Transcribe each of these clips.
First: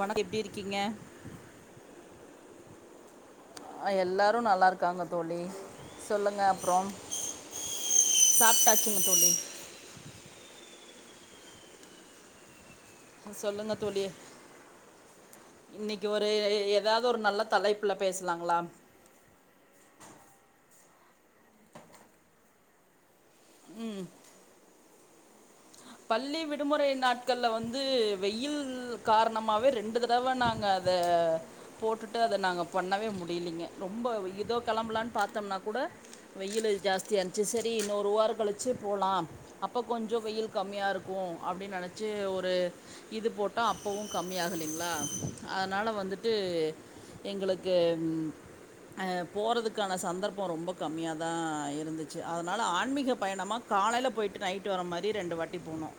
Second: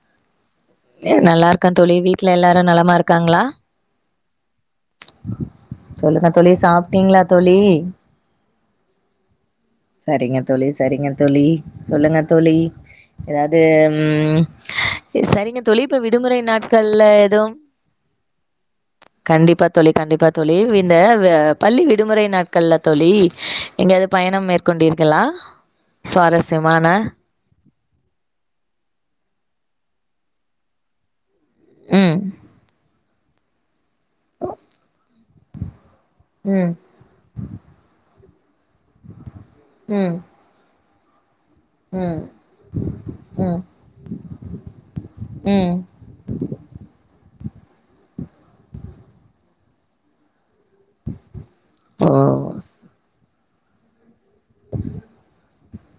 வணக்கம் எப்டி இருக்கீங்க ஏ நல்லா இருக்க தோழி வீட்ல எல்லாரு நலமா இருக்காங்ளா எல்லாரு நல்லா இருக்காங்க தோழி சொல்லுங்க தோழி அப்றோம் சாப்ட்டீங்களா தோழி சாப்ட்டாச்சிங்க தோழி சரிங்க தோழி சரிங்க தோழி சொல்லுங்க தோழி ஏதாது சொல்லுங்க தோழி ம் சரிங்க தோழி இப்ப இன்னைக்கு ஒரு விடுமுறை நாட்கள்ல ஏதாவது ஒரு நல்ல எதும் தலைப்புல பேசலாங்களா கண்டிப்பா தோழி கண்டிப்பா தோழி இந்த வ பள்ளி விடுமுறை நாட் கள்ல தோழி ம் எங்கயாது பயணம் மேற்கொண்டீர்களா பள்ளி சுவாரஸ்யமான விடுமுறை நாட் கள்ல வந்து வெயில் கார்ணமாவே ரெண்டு தடவ நாங்க அத போட்டுட்டு ம் அத நாங்க பண்ணவே முடியிலிங்க ரொம்ப இதோ கெளம்பலான்னு பாத்தோம்னா கூட வெயிலு ம் ஜாஸ்தியா ஆச்சு சரி இன்னொருவாரோ கலிச் சி போலா அப்ப ம் கொஞ்சோ வெயில் கம்மியா இருக்கோ அப்டின் நெனச்சி ம் ஒரு இது ம் போட்டோ அப்பவும் கம்மி ஆகலீங்ளா ம் அதனால வந்துட்டு எங்குளுக்கு ம் அ போறதுக்கான சந்தர்ப்போ ரொம்ப கம்மியா தா ஓ இருந்துச்சு அதனால ஆன்மீக பயணமா காலைல போயிட்டு நைட் வர மாறி ரெண்டு வ ட்டி போனோம்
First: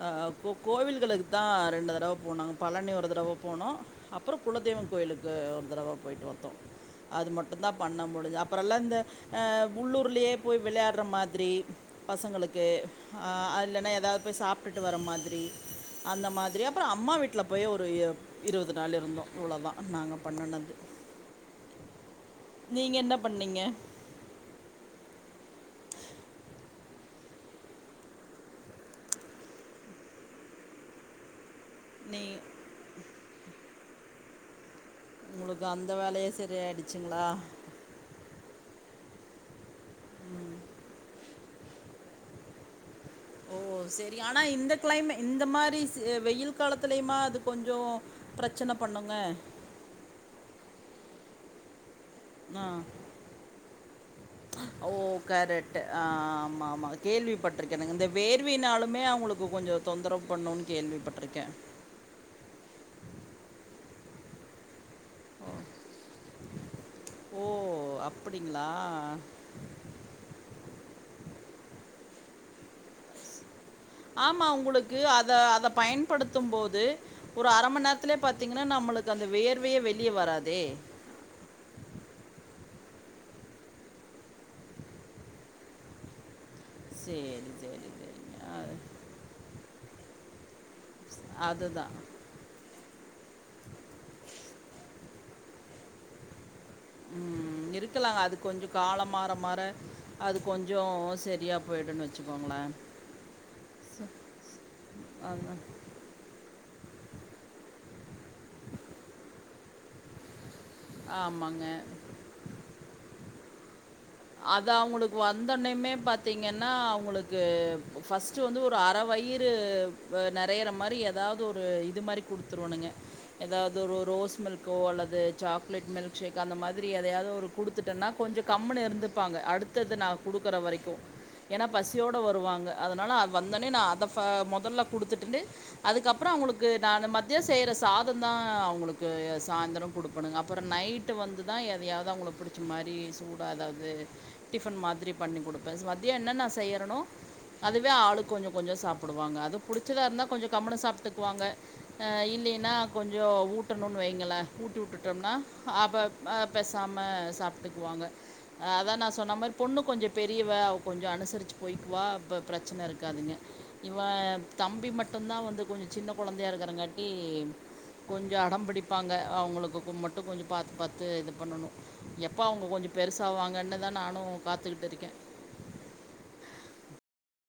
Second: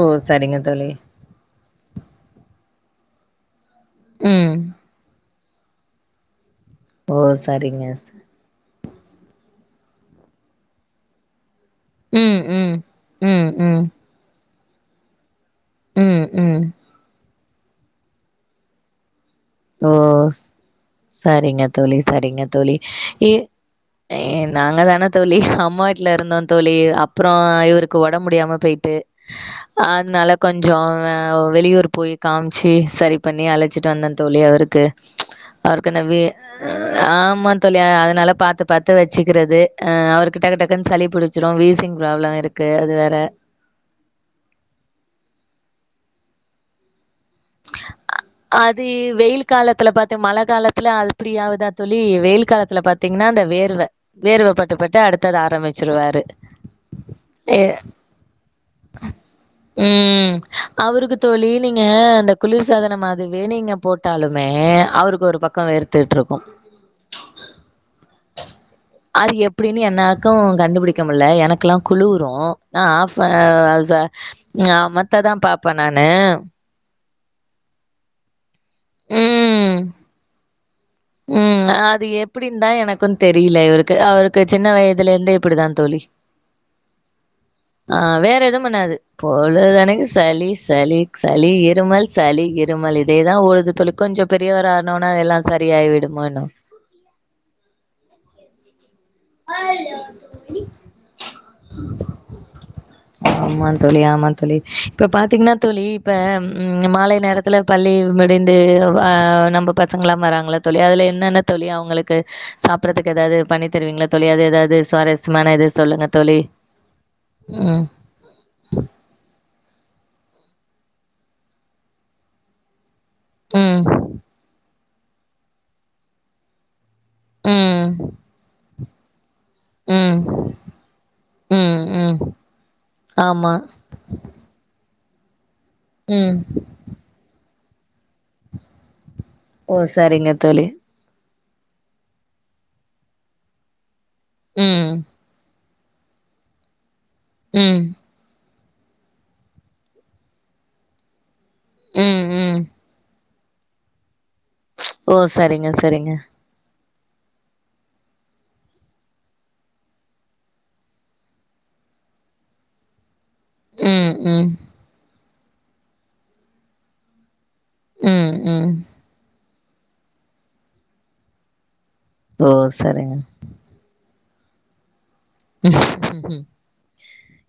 ஓ அ சரிங்க தோழி கோவில்களுக்கு தான் ரெண்டு தடவை போனாங்க பழனி ஒரு தடவை போனோம் அப்புறம் ம் குலதெய்வ கோயிலுக் கு ஒரு தறவ போயிட்டு வத்தோம் ஓ அது மட்டும் தான் பண்ண சரிங்க முடிஞ்ச அப் அப்புறம் எல்லா இந்த அ உள்ளூர்லயே போயி விளையாட்ற மாதிரி ம் பசங்குளுக்கு ம் அ ம் ம் அல ஏதாது போயி சாப்ட்டுட்டு வர மாதிரி ம் அந்த ம் மாதிரி அப்புறம் அம்மா வீட்ல அப்பயே ஒரு இருவது நாள் இருந்தோம் இவ்வளோதான் ஓ நாங்கள் பண்ணினது சரிங்க தோழி சரிங்க தோழி நீங்க என்ன இ பண்ணீங்க ஏ நாங்க தானே தோழி அம்மா வீட்ல இருந்தோம் தோழி அப்றோ இவருக்கு ஒடம் முடியாம போயிட்டு அதனால கொஞ்சம் வெளியூர் போய் நீ காமிச்சு சரி பண்ணி அழச்சிட்டு வந்தேன் தோழி அவருக்கு உங்களுக்கு அந்த அவருக்கனவே வேலையே சரியாயிடுச்சுங்களா ஆமா தோழி அதனால பாத்து பாத்து வச்சுக்கிறது அ அவர்க்கு டக்கு டக்குன்னு சளி புடிச்சிடும் வீசிங் ப்ராப்ளம் இருக் கு அது வேற ஓ சேரி ஆனா இந்த க்ளைமெ இந்த மாறி வெயில் காலத்துலயுமா அது கொஞ்ஜோம் ப்ரச்சன அது பண்ணுங்க வெயில் காலத்துல பாத் மழ காலத்துல அ ப்டி ஆவுதா தோழி வெயில் ஆ காலத்துல பாத்தீங்னா அந்த வேர்வ வேர்வைப் பட்டுப்பட்டு அடுத்தது ஆரம்பிச் ட்டு ஆ ஆமா ஆமா கேள்விப்பட்டிருக்கனுங்க இந்த வேர்வினாலுமே அவங்களுக்கு கொஞ்சம் தொந்தரவு ம் பண்ணும் அவருக்கு கேள்விப்பட்ருக்கேன் தோழி நீங்க அந்த குளிர் சாதனம் மாறி வேணீங்க போட்டாலுமே அவருக் க்கு ஒரு பக்கம் வேர்த்துட்டு இருக்கும் ஓ அப்படிங்களா அது எப் எப்டின்னு என்னாக்கும் கண்டுபிடிக்க முட்ல எனக்கெல்லாம் குழுரும் நா ஆஃப்ப அ ச ஆமா ஆ உங்குளுக்கு அத மத்ததா அத பாப்பே நானு பயன்படுத்தும் போது ஒரு அர மணி நேரத்துலயே பாத்தீங்கனா நம்மளுக்கு அந்த ம் வேர்வையே வெளிய வராதே ம் அது எப்டின் தா எனக்கும் தெரில இவருக்கு அவருக்கு சின்ன வயதுல இருந்தே இப்டி தா தோழி சேரி சேரி அ வேற எதுவும் பண்ணாது பொழுதனைக்கும் சளி சளி சளி அதுதான் இருமல் சளி இருமல் இதேதா ஒழுது தோழி கொஞ்சம் பெரியவர் ஆன உடனே எல்லாம் சரியாயிடுமா என்னமோ ம் இருக்கலாங்க அது கொஞ்சோ காலம் மாற மாற அது கொஞ்சோ செரியா போயிடுன்னு வச்சுக்கோங்களே ஆமா தோழி, ஆமா தோழி, இப்ப பாத்தீங்கனா அது தோழி இப்ப ம் மாலை நேரத்துல பள்ளி முடிந்து அ நம்ம பசங்கெல்லா வராங்கல்ல தோழி அதுல என்னென்ன ஆமாங்க தோழி அவங்களுக்கு சாப்பட்றதுக்கு ஏதாவது பண்ணி தருவீங்களா தோழி அது ஏதாவது அவங்களுக்கு சுவாரஸ்யமான இது வந்தோன்னைமே சொல்லுங்க தோழி பாத்தீங்கன்னா அவங்களுக்கு ம் ஃபர்ஸ்ட் வந்து ஒரு அர வயிறு வ நெறையிற மாரி ஏதாவது ஒரு இது மாரி குடுத்துருவனுங்க ஏதாவது ம் ஒரு ரோஸ் மில்க்கோ அல்லது சாக்லேட் மில்க் ஷேக் அந்த மா திரி எதையாவது ஒரு குடுத்துட்டன்னா ம் கொஞ்சோ கம்முன்னு இருந்துப்பாங்க அடுத் தது நா ம் குடுக்கற வரைக்கு ஏன்னா ம் ம் பசியோட வருவாங்க அதனால ஆமா வந்தோனே நா அத ஃப மொதல்ல குடுத்துட்டுன்டு அதுக்கப்பறோ ம் அவங்களுக்கு நானு மதியம் செய்யற சாதம்தா அவங்களுக்கு ஓ சாயந்திர சரிங்க குடுப்பனுங்க அப்பற தோழி நைட் டு வந்துதா எதையாவது அவங்களுக்கு புடிச்ச மாரி சூடா ஏதாவது டிஃபன் ம் மாதிரி பண்ணி குடுப்பே மதியம் என்ன நா செய்யறனோ ம் அதுவே ஆளுக் கொஞ்ச கொஞ்சோ சாப்புடுவாங்க அது புடிச்சதா இருந்தா கொஞ்ச கம்முன்னு சாப்ட்டுக்குவாங்க அ ம் ம் இல்லைன்னா கொஞ்சோ ஊட்டணுனு வைங்களே ஊட்டி ஓ விட்டுட்டோம்னா சரிங்க அப்ப சரிங்க அப் பேசாம சாப்ட்டுக்குவாங்க அ அதா நா சொன்ன மாரி பொண்ணு கொஞ்சோ பெரியவ அவ கொஞ்சோ அனுசரிச்சு போய்க்குவா இப்ப பிரச்சன இருக்காதுங்க இவ ம் ம் தம்பி மட்டுந்தா வந்து கொஞ்சோ சின்ன கொழந்தையா இருக்கறங்காட்டி ம் கொஞ்சோ அடம் ம் பிடிப்பாங்க அவங்களுக்கு கு மட்டு கொஞ்சோ பாத்து பாத்து இது பண்ணணு எப்ப ஓ அவங்க கொஞ்சோ சரிங்க பெருசாவாங்கன்னுதா நானு காத்துக்கிட்டு இருக்கே ம்